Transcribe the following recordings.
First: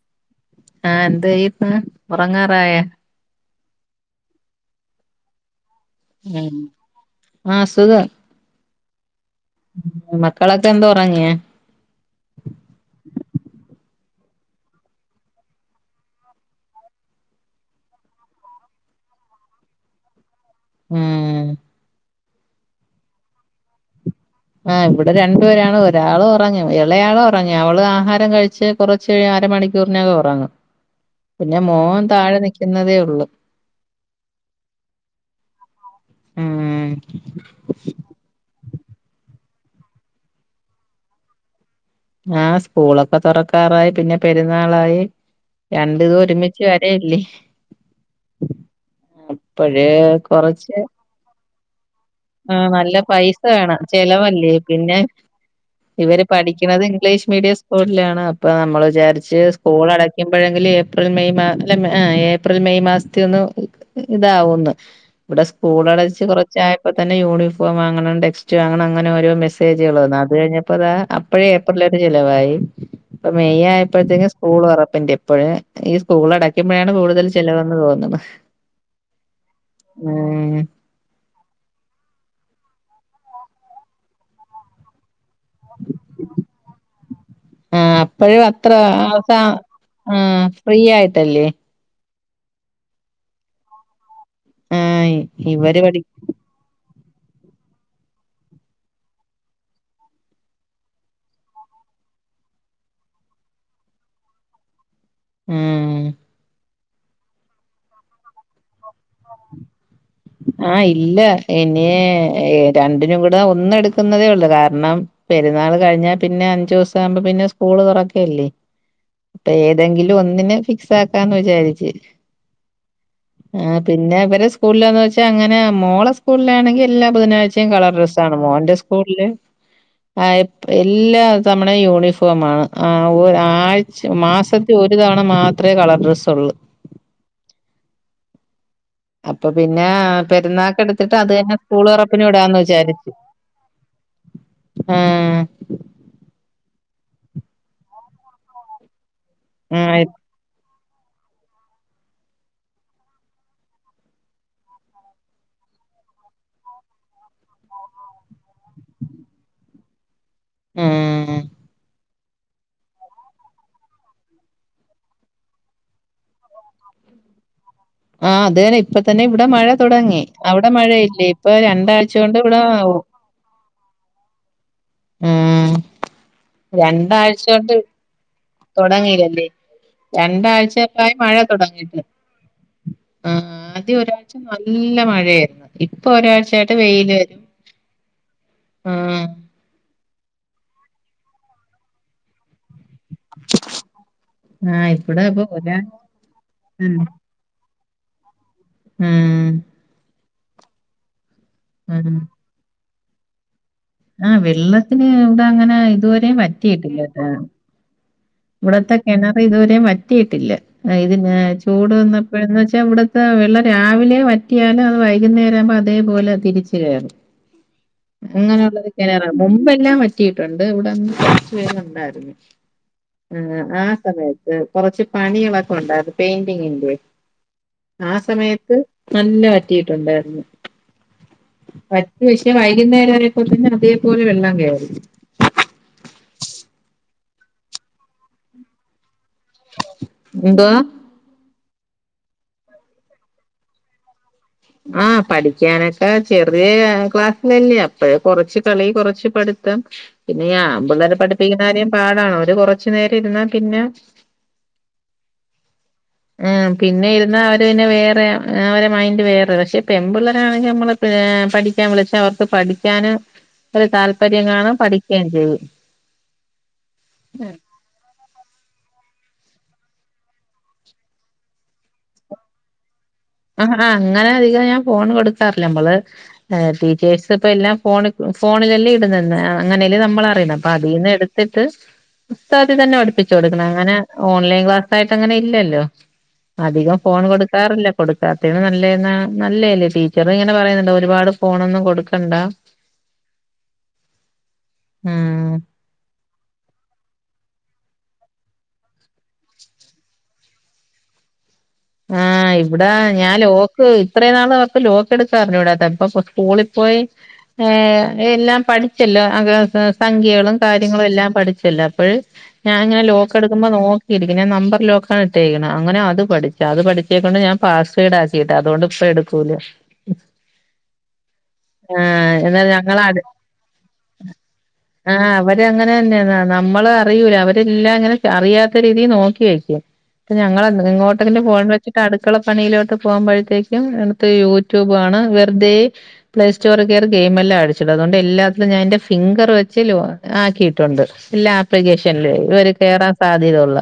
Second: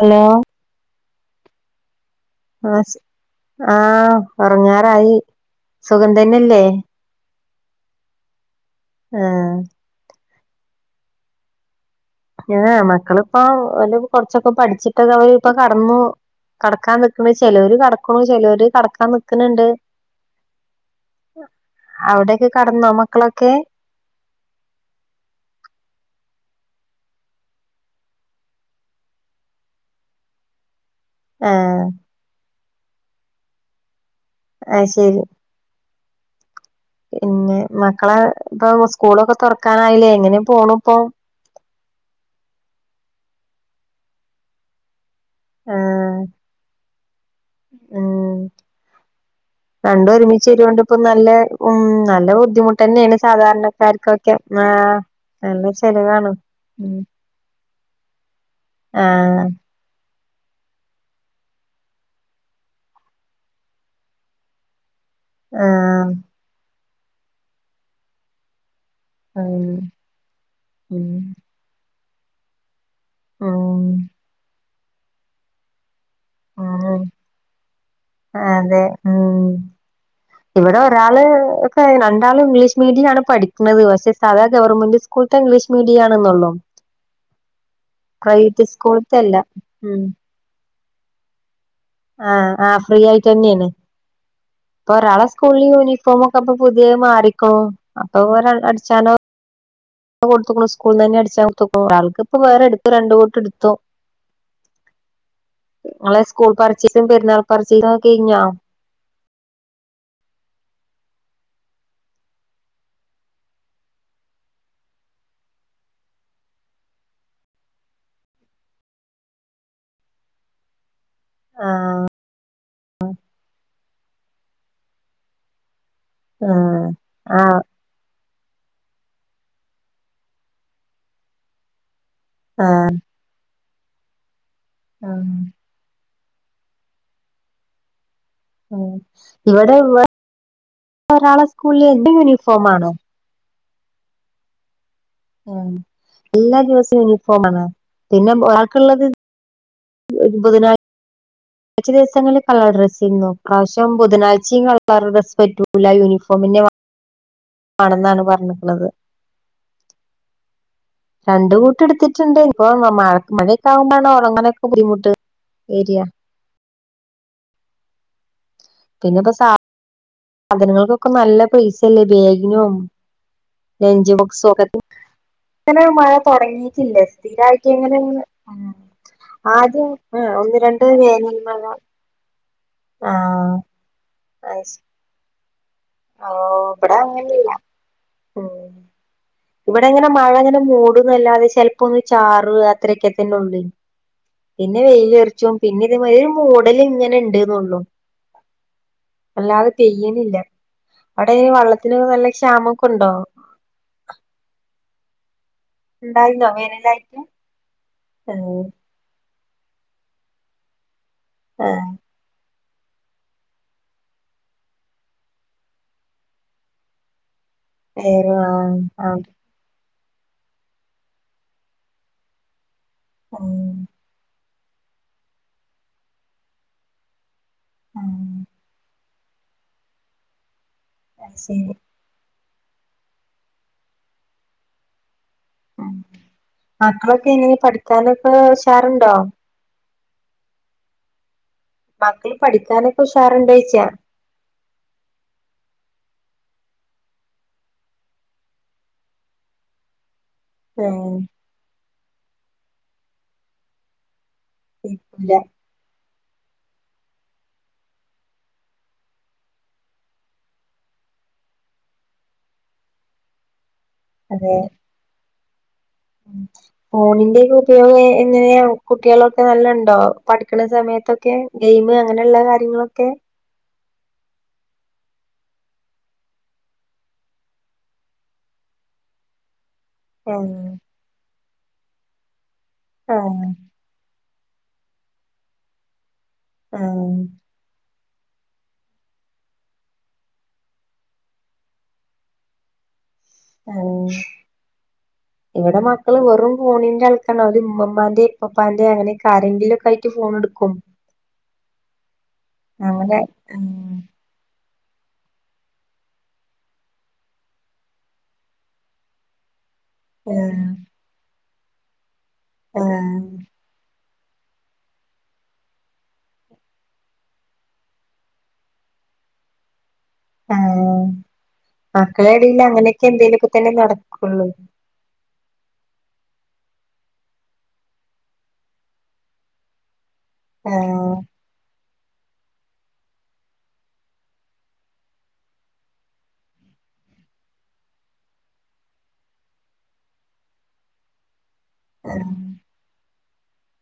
Hello ആഹ് എന്ത് ചെയ്യ്പ്പ ആഹ് ആഹ് ഉറങ്ങാറായി ഉം സുഖംതന്നെല്ലേ ആഹ് സുഖം ആഹ് മക്കളൊക്കെ എന്താ ഉറങ്ങിയ മക്കളിപ്പ ഓല്കൊറച്ചൊക്കെ പഠിച്ചിട്ട് ഓല്താഇപ്പ കടന്നു കടക്കാൻ നിക്ക്ണു ചെലോര് കടക്കണു ചെലോര് കടക്കാൻ നിക്ക്ണുണ്ട് ഉം അവിടെൊക്കെ കടന്നു മക്കളൊക്കെ ആഹ് ഇവിടെ രണ്ടുപേരാണ് ഒരാള് ഉറങ്ങി ഇളയാളും ഉറങ്ങി അവള് ആഹാരം കഴിച്ച് കുറച്ച് അരമണിക്കൂറിനകം ഉറങ്ങും [inaudible] പിന്നെ മോൻ താഴെ നിക്കുന്നതേ ഉള്ളു ആഹ് ശരി ഉം പിന്നെ മക്കളെ ഇപ്പൊ സ്കൂളൊക്കെ തുറക്കാനായില്ലേ എങ്ങനെ പോണ് ഇപ്പൊ ആഹ് സ്കൂളൊക്കെ തുറക്കാറായി പിന്നെ പെരുന്നാളായി ആ രണ്ടും ഒരുമി ല്ലെ ഉം ഇപ്പഴ് രണ്ട് ഒരുമിച്ച് കൊറച്ച് വരോണ്ട് ഇപ്പ നല്ല ഉം നല്ല ആഹ് ബുദ്ധിമുട്ട് നല്ല തന്നെയാണ് പൈസ വേണം സാധാരണക്കാർക്കൊക്കെ ചെലവല്ലേ ആ പിന്നെ നല്ല ശ ഇവര് പഠിക്കണുന്നത് ഇംഗ്ലീഷ് മീഡിയം സ്കൂളിലാണ് അപ്പൊ നമ്മൾ ആ വിചാരിച്ച് കോൾ അടയ്ക്കുമ്പോഴെങ്കും ഏപ്രിൽ മെയ് മാ അ ഏപ്രിൽ മെയ് മാസത്തി ഒന്ന് ഇതാവുന്നു ഇവിടെ സ്കൂൾ ആഹ് അടച്ച് കൊറച്ചായപ്പോ തന്നെ യൂണിഫോം വാങ്ങണണ്ട് ടെക് റ്റ അങ്ങന അങ്ങനെഓരോ ഉം മെസ്സേജുകൾ വന്നു അത് കഴിഞ്ഞപ്പോതാ ഉം അപ്പോഴേ ഏപ്രില ഒരു ചിലവായി ഇപ്പ മെയ്യ് ഉം ആയപ്പോഴത്തേക്കും സ്കൂൾ തുറപ്പിന്റെ ഇപ്പോഴേ ഈ സ്കൂൾ ആണ് അടക്കുമ്പോഴാണ് കൂടുതൽ ചിലവെന്ന് തോന്നുന്നത് അതെ ഉം ഏ ഇവിടെ ഒരാള് ഒക്കെ രണ്ടാളും ഇംഗ്ലീഷ് മീഡിയം ആണ് പഠിക്കുന്നത് പക്ഷെ സാദാ ഗവൺമെന്റ് സ് സ്കൂളത്തെ ഇംഗ്ലീഷ് മീഡിയ ആണന്നള്ളോ ആ അപ്പഴും പ്രൈവറ്റ് അത്ര സ്കൂളത്തെയല്ല അവസാ ഉം ആ ഫ്രീ ആയിട്ടല്ലേ ആ ആ ഫ്രീ ആയിട്ട് തന്നെയാണ് ആ ഇപ്പൊ ഒരാളെ സ്കൂളിൽ ഇവര് പഠി യൂണിഫോമ മൊക്കെ പുതിയ മാറിക്കോ അപ്പൊ ഒര അടിച്ചാനോ കൊടത്തുക്കുണു സ്കൂളിൽ നിന്ന് തന്നെ അടിച്ചാ കൊടു ഒരാൾക്ക് ഇപ്പൊ വേറെ എടുത്തു രണ്ടുകൂട്ടെ എടുത്തു [inaudible] ഉം നിങ്ങളെ സ്കൂൾ പർച്ചീസും പെരുന്നാൾ പർച്ചീസും ഒക്കെ കഴിഞ്ഞോ ആഹ് ഇല്ല ഇനി രണ്ടിനും കൂടെ ഒന്ന് എടുക്കുന്നതേ ഉള്ളു കാരണം പെരുന്നാൾ കഴിഞ്ഞാ പിന്നെ അഞ്ചു ദിവസം ആകുമ്പ പിന്നെ സ്കൂള് തുറക്കല്ലേ ഏതെങ്കിലും ഒന്നിന് ഫിക്സ് ക്കാന്ന് വിചാരിച്ച് ആഹ് ആ പിന്നെ ഇവരെ സ്കൂളിലാന്ന് വച്ചാ- പക്ഷേ അങ്ങനെ മോളെ സ്കൂളിലാണെങ്കി ആഹ് എല്ലാ ആഹ് ബുധനാഴ്ചയും കളർ ഡ്രസ്സ് ആണ് മോന്റെ സ്കൂളില് ആ എല്ലാ തവണയും യൂണിഫോ- ഫോമാണ് ആഹ് ആഴ്ച മാസത്തി ഒരു തവണ ആഹ് മാത്രമേ കളർ ഡ്രെസ്സള്ളു ആ അപ്പൊ പിന്നെ പെരുന്നാക്ക് എടുത്തിട്ട് അത് ഒരാളെ തന്നെ സ്കൂളിൽ സ്കൂൾ എന്നും തുറപ്പിനും ഇടാന്ന് യൂണിഫോമാണ് വിചാരിച്ചു ആഹ് എല്ലാ ദിവസവും യൂണിഫോമാണോ പിന്നെ ബാക്കിയുള്ളത് ആ ബുധനാ- കുറു ദിവസങ്ങളില് കളർ ഡ്രസ്സാരുന്നു ഇപ്രാവശ്യം ബുധനാഴ്ചയും കളർ ഡ്രസ് പറ്റൂില്ല യൂണിഫോമ് തന്നെ വേണം ആണെന്നാണ് പറഞ്ഞിട്ടുള്ളത് ഉം രണ്ട കൂട്ട് എടുത്തിട്ടുണ്ട് ഇപ്പൊ മഴ മഴയൊക്കെ ആകുമ്പ ഒണങ്ങാനെയൊക്കെ ബുദ്ധിമുട്ട് ഏരിയാ ആ അത്‌ തനെ ഇപ്പ പിന്നെ തന്നെ ഇപ്പോ ഇവിടെ മഴ തുടങ്ങി അവിടെ സാധനങ്ങൾക്കൊക്കെ മഴയില്ലേ നല്ല ഇപ്പൊ പൈസയല്ലേ രണ്ടാഴ്ച കൊണ്ട് ഇവിടെ ബാഗിനും ലഞ്ച് ബോക്സൊക്കെ ഉം ഇങ്ങനെ മഴ തുടങ്ങീയിട്ടില്ല സ്ഥിരമായിട്ട് ഇങ്ങനെ ഇങ്ങനെ തുടങ്ങിയില്ല ഒന്ന് രണ്ട് രണ്ടാഴ്ചയക്കായി മഴ വേനൽ തുടങ്ങീട്ട് ആ ആഹ് ആദ്യം ഒരാഴ്ച അത് ശ നല്ല മഴയായിരുന്നു ഇപ്പൊ ഓ ഒരാഴ്ചായിട്ട് ഇവിടെ വെയില് വരും അങ്ങനെല്ല ഉം ആഹ് ഇവിടെ ഇങ്ങനെ മഴ അങ്ങനെ മൂടുന്നല്ലാതെ ചിലപ്പോ ഒന്ന് ചാറു അത്രയൊക്കെ തന്നെ ഉള്ളൂ പിന്നെ ആഹ് ഇവിടെ ഇപ്പൊ വെയിലിയറച്ചു ഒരാ പിന്നെ ഇതമാതി ഒരു മൂടല ഉം ഇങ്ങനെ ഉണ്ട്ന്നള്ളു ഉം അല്ലാതെ പെയ്യിണില്ല അവിടെ വെള്ളത്തിനൊക്ക ഉം നല്ല ക്ഷാമൊക്കെ ഉണ്ടോ ആഹ് വെള്ളത്തിന് ഇവിടങ്ങനെ ഇതുവരെ ഉണ്ടായിന്നോ വറ്റിയിട്ടില്ല വേനലായിട്ട് ആഹ് ഇവിടത്തെ കിണറ് ഇതുവരെ വറ്റിയിട്ടില്ല ഇതിന ആഹ് ചൂട് വന്നപ്പോഴന്ന് വെച്ചാ ഇവിടെ ഇവടുത്തെവെള്ളം രാവിലെ വറ്റിയാലും അത് വൈകുന്നേരം ആവുമ്പോ അതേപോലെ തിരിച്ചു കയറും ഏഹ് ആഹ് അങ്ങനെയുളള ഒരു ആഹ് കിണറാ മുമ്പെല്ലാം വറ്റിയിട്ടുണ്ട് ഇവിടെന്ന് കുറച്ച വരുന്നുണ്ടായിരുന്നു ആ ഉം ആ സമയത്ത് കൊറച്ച് പണികളൊക്കെ ഉണ്ടായിരുന്നു പെയിന്റിങ്ങിന്റെ ആ ഉം സമയത്ത് നന്ന വറ്റിയിട്ടുണ്ടായിരുന്നു അത് ശരി വറ്റി പക്ഷേ വൈകുന്നേര ആയപ്പോത്തേന് തന്നെ അതേപോലെ വെള്ളം കയറി മക്കളൊക്കെ ഇനി പഠിക്കാനൊക്കെ ഉഷാറുണ്ടോ എന്തുവാ മക്കള് പഠിക്കാനൊക്കെ ഉഷാറുണ്ടോ ചോദിച്ചായാ ആഹ പഠിക്കാനിട്ട് ചെറിയ ക്ലാസ് ലല്ലേ അപ്പൊ കൊറച്ച് കളി കൊറച്ച് പട്ത്തം. പിന്നെ ഞാ അപ്പൊ ഏഹ് പഠിപ്പിക്കുന്ന കാര്യാ പാടാണ് ഒര് കൊറച്ചു നേരം ഇരുന്നാ പിന്നെ. ല്ല. ഉ പിന്നെ ഇരുന്നാ അവര്ന്നെ വേറെ അവരെ മൈന്ഡറ് വേറെ. പക്ഷെ പെൺപിള്ളേരാണെങ്കിൽ നമ്മള് പഠിക്കാൻ വിളിച്ച അവർക്ക് പഠിക്കാന് ഒരു താല്പ പര്യംകാണുംപഠിക്കേയും ചെയ് ഫോണിന്റെക് എങ്ങനെയാ കുട്ട്യോളൊക്കെ നല്ല ഉണ്ടോ പഠിക്ണ സമയത്തൊക്കെ ഗെയിം അങ്ങനെയുള്ള കാര്യങ്ങളൊക്കെ. ആ ആ അങ്ങനെ അധികം ഞാൻ ഫോൺ കൊടുക്കാറില്ല നമ്മള്. ടീച്ചേഴ്സ് ഇപ്പ എല്ലാം ഫോ ഫോണിലല്ലേ ഇടുന്നന്ന് അങ്ങനെല്ലെ നമ്മളറിണ അപ്പ ആഹ് അതിന്ന് എടുത്തിട്ട് പുസ്ത തന്നെ പഠിപ്പിച്ചച്ച് ആഹ് കൊടുക്കണെ അങ്ങനെ. ഓൺലൈൻ ക്ലാസ് ആയിട്ട് അങ്ങനെ ഇല്ലല്ലോ അധികം ആഹ് ഫോൺ കൊടുക്കാറില്ല കൊടുക്കാതെ നല്ലേല്ലേ ടീച്ചറി ഇങ്ങനെ പറയുന്നുണ്ട് ഒരുപാട് ഫോണൊന്നും കൊടുക്കണ്ട. ഉം ഉം ഇങ്ങളടെ മാ. മക്കള് വെറും ഫണിന്റെ ആൾക്കാരാണ് അത് ഉമ്മമാന്റെ ഇപ്പപ്പാന്റെ അങ്ങനെ ആരെ ങ്കിലുംഒക്കെ ആയിട്ട് ഫോൺ എടുക്കും. ആഹ് ഇവിടാ അങ്ങനെ ഞാൻ ലോഓക്ക്. ആഹ് ഇത്രയും നാള് അവർക്ക് ലോക്ക് എടുക്കാറിഞ്ഞൂടാതെപ്പ സ്കൂളിൽ പോയി. ഏഹ എല്ലാം പഠിച്ചല്ലോ. സംഖ്യകളും ആഹ് കാര്യങ്ങളും എല്ലാം പഠിച്ചല്ലോ അപഴ് ഞാങ്ങനെ ആഹ് ലോക്ക എടുക്കുമ്പോ നോ ഇിരിക്കും ഞാൻ നമ്പർ ലോക്കാണ് ഇട്ടേക്ണെ അങ്ങനെ അത് പഠി പ അത് പഠിച്ചേ കൊണ്ട് ഞാൻപാ സ്വേഡ് ആക്കിയിട്ടാഅതുകൊണ്ട് ഇപ്പ എടുകൂല. ആ ആഹ് മക്കളെ ഇടല് എന്നാൽ ഞങ്ങള അങ്ങനെയൊക്കെ എന്തേലുമൊക്കെ തന്നെ നടക്കുള്ളൂ. ആഹ അവരങ്ങനെ തന്നെയാ നമ്മള് അറിയൂല അവരെല്ലാം അങ്ങനെ അറിയാത്ത രീതിയിൽ നോക്കി വയ്കും. ഇ ഞങ്ങെളെ ഇങ്ങോ ആഹ് ൻ വെച്ചിട്ട് അടുക്കള പണിയിലോട്ട് പോകുമ്പോഴത്തേക്കും എൻക് യൂട്യൂബ് വേണംവെറുതെ. പ്ലേ സ്റ്റോർ കയറി ഗെയിം എല്ലാം അടിച്ചിട്ടും അതുകൊണ്ട് എല്ലാത്തിലും ഞാ എൻന്റെ ഫിംഗർ വെച്ചും ആക്കിയിട്ടുണ്ട്. ഇല്ല ആപ്ലിക്കേഷനൽേ ആഹ് ഇവരെ കേയറാൻ സാധ്യതള്ള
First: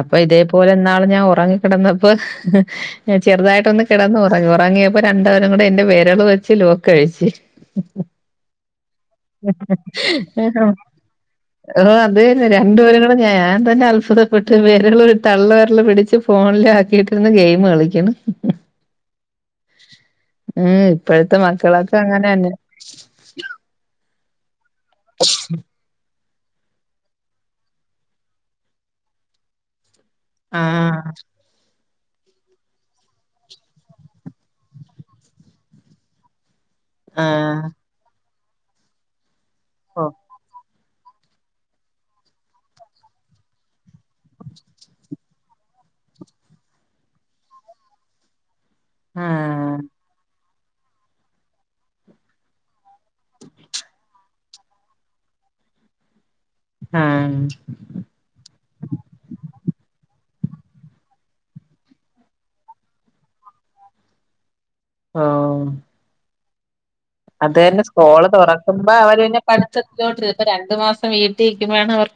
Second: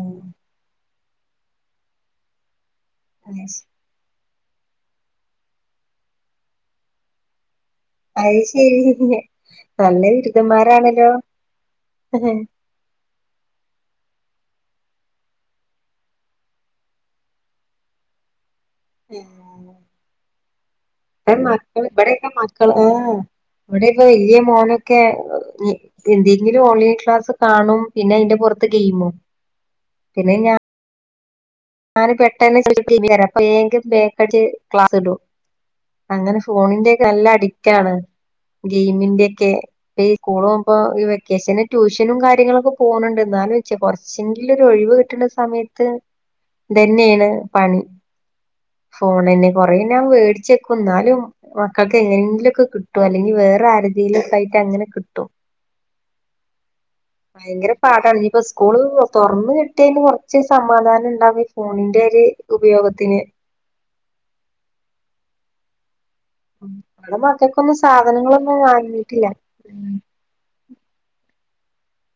അപ്പൊ ഇതേ. തുപോലെ ന്നാള് ഞാൻ ഉറങ്ങി കിടന്നപ്പോഞാൻ ചെറുതായിട്ടൊന്ന്. കിടന്ന് ഉറങ്ങി ഉറങ്ങിയപ്പോ രണ്ടപേരും കൂടെ എന്റെ വിരള് വെച്ച് ലോക്കഴിച്. അത് ശരി നല്ല ആ ആണോഅത് തന്നരാ. ബിരുദന്മാരാണല്ലോ രണ്ടുപേരും കൂടെ ഞാൻ തന്നെ അത്ഭുതപ്പെട്ട് വേരള് തള്ളവരള് പിടിച്ച് ഫോണില ആക്കിട്ടിരുന്ന് ഗെയിം കളിക്ണ്. ഉം. ഉം ഇപ്പോഴത്തെ മക്കളൊക്കെ ഇവിടെയൊക്കെ അങ്ങനെന്നെ. മക്കൾ ആ അവിടെ ഇപ്പൊ വലിയ മോനൊക്കെ ഇന്റി ഓൺലൈ ക്ലാസ്ണും പിന്നെ അയിൻ്റെ പൊറത്ത് ഗെയിമും. ആഹ. ഞാന് പെട്ടന്നെ [unintelligible] ബേക് ബേക്കക്കി ക്ലാസ് ഇടും. അങ്ങനെ ഫോണിന്റെ ഒക്കെ നല്ല ആഹ് അഡിക്റ്റ ആാണ് ഗെയിമിന്റെൊക്കെ ഓ ഇഈകൂളും. ഇപ്പൊ ഈ വെക്കേഷന് ട്യൂഷനും കാര്യങ്ങളൊക്കെ പോകുന്നുണ്ട് എന്നാലും വെച്ചാ കുറച്ചെങ്കിലും ഒരു ഒഴിവ് കിട്ട്ണ സമയത്ത്. തന്നെയാണ് പണി ഫോണന്നെ കൊറേ ആഹ് ഞാൻ വേടിച്ചെക്കും ന്നാലും. മക്കൾക്ക് എങ്ങനെങ്കിലുക്കെ കിട്ടും അല്ലെങ്കി വേറെ ആരതെ ലുംക്കെ ആയിട്ട് അങ്ങനെ കിട്ടും. ആഹ് ഭയങ്കര പാടാണ് ഇഞ്ഞിപ്പൊ. സ്കൂള് തൊറന്ന് കിട്ടിയന് കുറച്ച് സമാധാനം ഉണ്ടാവും ഫോണിന്റെ ഒരു ഉപയോഗത്തിന്. ആഹ. നമ്മടെ അത് മക്കൾക്കൊന്നും തന്നെ സ്കൂള് സാധനങ്ങളൊന്നും തുറക്കുമ്പോ അവര് വാങ്ങിയിട്ടില്ല പിന്നെ പഠിത്തത്തിലോട്ട് ഇപ്പ രണ്ടു മാസം വീട്ടിലിരിക്ക്ബ്ബയാണ് അവർ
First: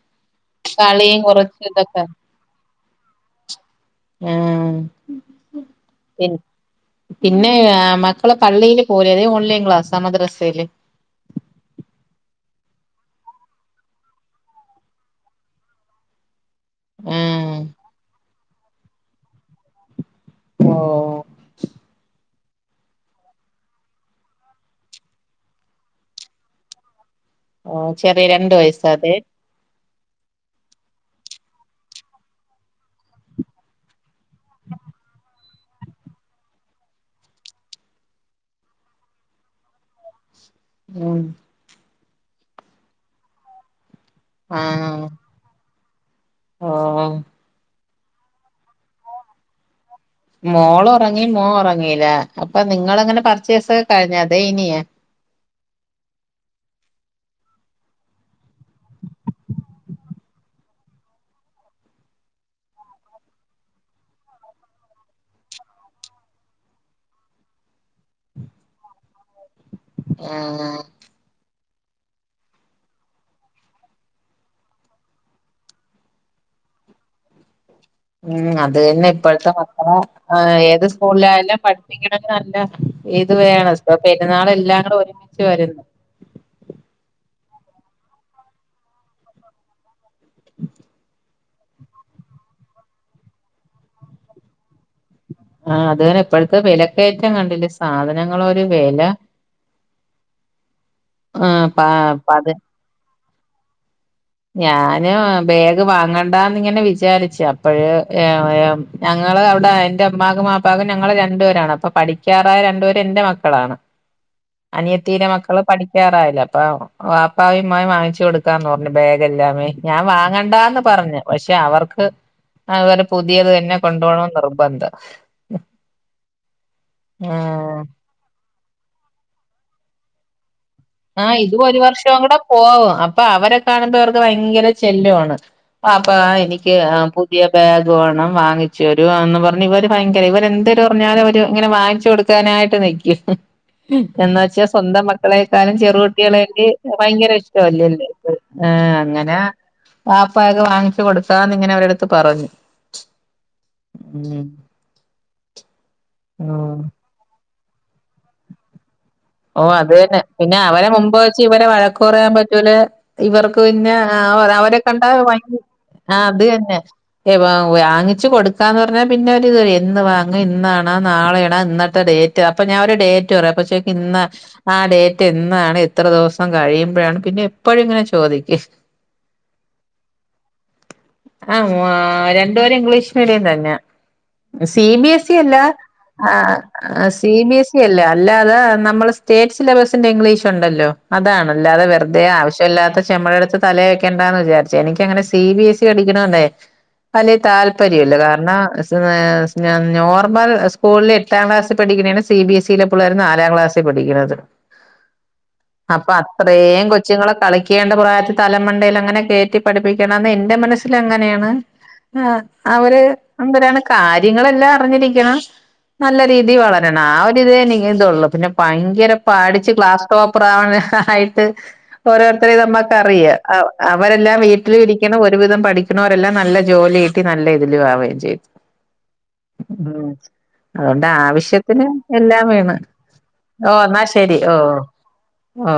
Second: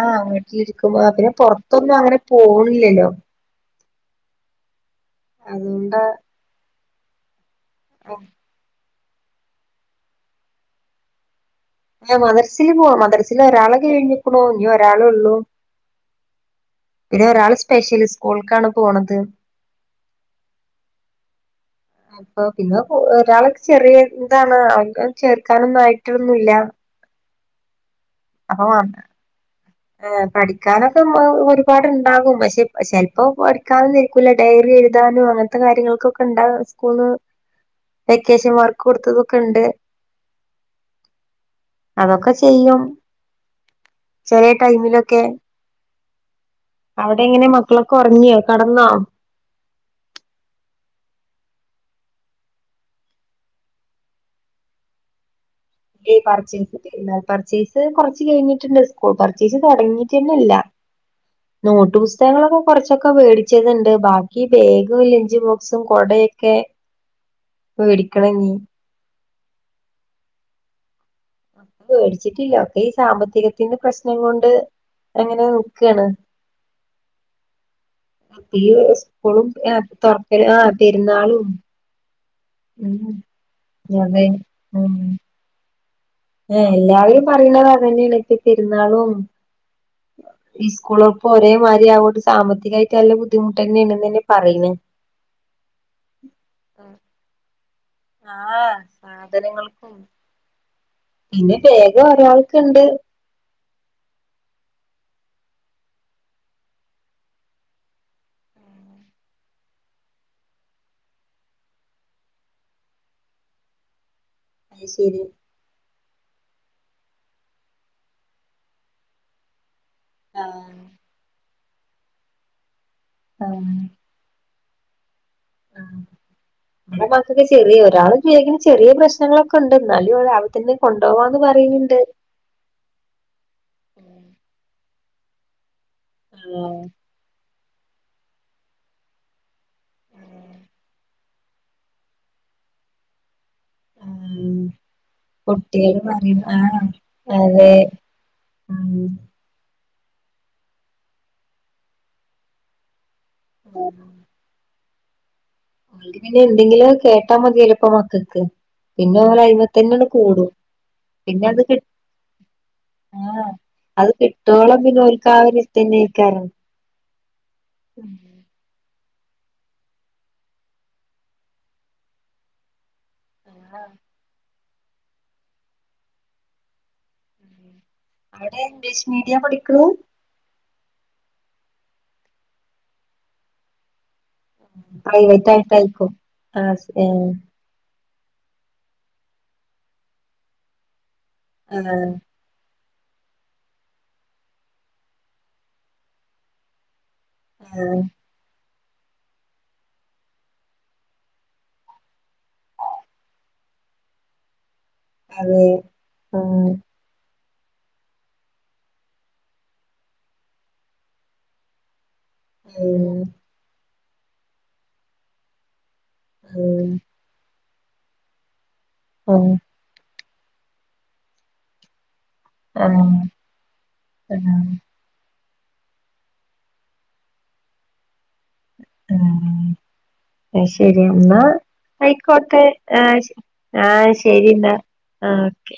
ആഹ് വീട്ടിലിരിക്കുമ്പോ പിന്നെ പുറത്തൊന്നും അങ്ങനെ പോണില്ലല്ലോ. ഉം. അതുകൊണ്ടാ. പിന്നെ മക്കള് പള്ളില് പോ യിലെ ഓൺലൈൻ ക്ലാസ് മദ്രസയില്. മദർസില് പോവും മദർസില് ഒരാളെ കഴിഞ്ഞിക്ണു ഇനി ഒരാളെ ഉള്ളു. പിന്നെ ഒരാള് ആഹ് സ്പെഷ്യല് സ്കൂൾക്കാണ് പോണത്. ഓ അപ്പൊ പിന്നെ ഒരാളൊക്കെ ചെറിയ എന്താണ് അവൾക്ക്ചേർക്കാനൊന്നും ആയിട്ടൊന്നുല്ല. ചെറിയ രണ്ട് വയസ്സാതെ. ഏ പഠിക്കാനൊക്കെ ഒരുപാടുണ്ടാകും പക്ഷെ ചിലപ്പോ പഠി. കളിക്കാനൊന്നിരിക്കൂല ഡയറി എഴുതാനും അങ്ങനത്തെ കാര്യങ്ങൾക്കൊക്കെ ഉണ്ടാകും സ്കൂൾന്ന്. വെക്കേഷൻ വർക്ക് കൊടുത്തതൊക്കെണ്ട്. ആ അതൊക്കെ ചെയ്യും. ചെലേ ആഹ് ടൈമിലൊക്കെ. ഓ അവിടെ എങ്ങനെ മക്കളൊക്കെ ദറങ്ങിയോ കടന്നോ. മോള് ഉറങ്ങി മോഒറങ്ങീല അപ്പൊ നിങ്ങളങ്ങനെ പർച്ചേസൊക്കെ കഴിഞ്ഞ അതെ ഇനിയേ. ഏയ് പറിച്ചേ. പെര്ന്നാൾ പർച്ചേസ് കുറച്ച് കഴിഞ്ഞിട്ടുണ്ട് സ്കൂൾ പർച്ചേസ് തുടങ്ങിയിട്ട് തന്നെ ഇല്ല. നോട്ട് പുസ്തകങ്ങളൊക്കെ കുറച്ചൊക്കെ മേടിച്ചതുണ്ട് ബാക്കി ബേഗും ലഞ്ച്ബോ. ക്സും കൊടയൊക്കെ മേടിക്കണനീ. ആഹ് ആഹ്. മേടിച്ചിട്ടില്ല ഒക്കെ ഈ സാമ്പത്തികത്തിന്റ പ്രശ്നം കൊണ്ട്. അങ്ങനെ നിക്കാണ്. ഉം അപ്പൊ ഈ അത് തന്നെ സ്കൂളും ഇപ്പോഴത്തെ ആ, തുറക്കല് മക്കളെ ആ ഏത് പെരുന്നാളും സ്കൂളിലായാലും പഠി. ഇങ്ങളത് നല്ല ഉം ഇത് വേണം സ്കൂള അതെ പെരുന്നാൾ ഇല്ലാതും ഒരുമിച്ച് വരല്ലേ. ഏ എല്ലാവരും പറയണത് അതന്നെണ്പ്പ പെരുന്നാളും. ഈ സ്കൂളൊർപ്പ് ഒരേമാതിരി ആ കോട് സാമ്പത്തികായിട്ട് നല്ല ബുദ്ധിമുട്ട് തന്നെയാണ്ന്നതന്നെ പറീണ്. ആ അതന്നെ ഇപ്പഴത്തെ വില കയറ്റം കണ്ടില്ല സാധനങ്ങളരു ആഹ് വില. സാധനങ്ങൾക്കും പിന്നെ ബേഗ് പത് ഒരാൾക്കുണ്ട്. ഞാന് ബാഗ് വാങ്ങണ്ടാന്ന്ങ്ങനെ വിചാരിച്ചു അപ്പഴ. ഞങ്ങള് അവിടെ എന്റെ ഉമ്മാക്കും വാപ്പാക്കും ഞങ്ങള് രണ്ടുപേരാണ് അപ്പൊ പഠിക്കാറായ രണ്ടുപേര് എന്റെ മക്കളാണ്. [inaudible] അനിയത്തി ടെ മക്കള് പഠിക്കാറായില്ല അപ്പൊ വാപ്പായും മ്മായും വാങ്ങിച്ചു കൊടുക്കാന്ന് പറഞ്ഞു. ബാഗല്ലാന് ഞാൻ വാങ്ങണ്ടന്ന് ആഹ് പറഞ്ഞു പക്ഷെ അവർക്ക് അവ. പുതിയത് ആഹ് തന്നെ കൊണ്ടു പോണം നിർബന്ധം. ആ മൂന്ന് മാസത്തെ ആഹ് ചെറിയ ഒരാള്. ബേഗിന് ചെറിയ പ്രശ്നങ്ങളൊക്കെ ഉണ്ട് എന്നാലും അതവന്നെ. ആഹ് ഇത് ഒരു വർഷം കൂടെ. ഓ അപ്പൊ അവരെ കാണുമ്പോ അവർക്ക് ഭയങ്കര ചെല്യുമാണ് ബാപ്പാ എനിക്ക്. ആഹ് പുതിയ ബാഗ് വേണം വാങ്ങിച്ചു തരോ എന്ന് പറഞ്ഞ് ഇവര് ഭയങ്കര ഇവര് എന്ത് പറഞ്ഞാലും അവര് ഇങ്ങനെ വാങ്ങിച്ചു കൊടു. കൊടുക്കാനായിട്ട് നിക്കും ആഹ് എന്വച്ചാ സ്വന്തം മക്കളെ. എക്കാലം കുട്ട്യേള് പറയും ചെറുകുട്ടികളെക്കെ ആഹ് ഭയങ്കര അതെ ഇഷ്ടല്ലേ ആ ഉം അങ്ങനെ. ആപ്പായകെ വാങ്ങിച്ചു കൊടുത്താന്ന് ഇങ്ങനെ അവരടുത്ത് പറഞ്ഞു. ഉം പിന്നെ ഓഹ് എന്തെങ്കിലും കേട്ടാ മതിയല്ല ഇപ്പ മക്കൾക്ക് പിന്നോലായി. ഓ അത് തന്നെ പിന്നെ അവരെ മുമ്പ് വെച്ച് അത് ഇവരെ കി വഴക്കറയാൻ പറ്റൂല. ആഹ് ഇവർക്ക് പിന്നെ അത് അവരെ കിട്ടോളം പിന്നെ കണ്ട ഓൽക്ക് ആ ഭയങ്കര ഒരു ആ അത് ഇതന്നേക്കാരം തന്നെ. ഏ വാങ്ങിച്ചു കൊടുത്ത്. ക്കാ എന്ന് പറഞ്ഞാൽ പിന്നെ ഒരുഇത് എന്ന് വാങ്ങ ഇന്നാണ്. നാളെയണാ ഇന്നത്തെ ഡേറ്റ് അപ്പം ഞാൻ ഒരു ഡേറ്റ് പറയായും അപ്പോൾ ച ആഹ് ഇന്ന് ആ ഡേറ്റ് എന്നാണ് എത്ര ദിവസം കഴിയുമ്പോഴാണ് പിന്നെ എപ്പോഴും ഇങ്ങനെ. അവിടെ ചോദിക്കും ഇംഗ്ലീഷ് മീഡിയ പഠിക്കൂണു. ആഹ് ആ രണ്ടുപേരും ഇംഗ്ലീഷ് മീഡിയം തന്നെയാ സി ബിഎസ് സി പ്രൈവറ്റ് അല്ല ആയിട്ടായിരിക്കും ആ ആഹ് ഏഹ് സി ബിഎസ് ല്ല അല്ലാതെ നമ്മൾ സ്റ്റേറ്റ് സിലബസിന്റെ ഇംഗ്ലീഷ്ണ്ടല്ലോ അതാണ്. ആഹ് അല്ലാതെവെറുതേ ആവശ്യമല്ലാത്ത ചെമടെടുത്ത് തലേ വെക്കേണ്ടാന്ന് വിചാരിച്ച് എനിക്കങ്ങനെ സി ബി എസ് ഇ പഠിക്ക്ണോണ്ടെ വലിയ ആഹ് താല്പര്യല്ല കാര ആ ആ നോർമൽ സ്കൂളിൽ എട്ടാം ക്ലാസ്ൽ പഠിക്ക്ണേ സി ബി എസിലെ പിള്ളേര്ളനാലാം ക്ലാസ് പഠിക്ക്ണത് അതെ അപ്പൊ ആഹ് അത്രേം കൊ ച്ചുങ്ങളെ കളിക്കേണ്ട പ്രായത്തി തലമണ്ടയിൽ അങ്ങനെ കേറ്റി പഠിപ്പിക്കേണ്ടന്ന് എന്റെ മനസ്സിലങ്ങനേണ് ആ അവര് എന്തരാണ് കാര്യങ്ങളെല്ലാം അറിഞ്ഞിരിക്കണം. നല്ല രീതി വളരണം ആ ഒരുരിതേനി ഇതേയെനിക്കെത്തൊള്ളു പിന്നെ ഭയങ്കര പഠിച്ച് ക്ലാസ് ടോപറാവണ ഹാ യിട്ട് ഓരോരുത്തരെ ആഹ് നമ്മക്കറിയാ അ അവരെല്ലാം ആഹ് വീട്ടിലിരി ന്ന് ഒരുവിധം പഠിക്ക്ണോരെല്ലാം നല്ല ജോലി കിട്ടി നല്ല ഇതില് ആവേം ചിയും. ഉം ശരി അതൊണ്ട് ആവശ്യത്തിന് എല്ലാം വേണ് ആഷ് ഓ ന്നാ ശരി ഓ ഓ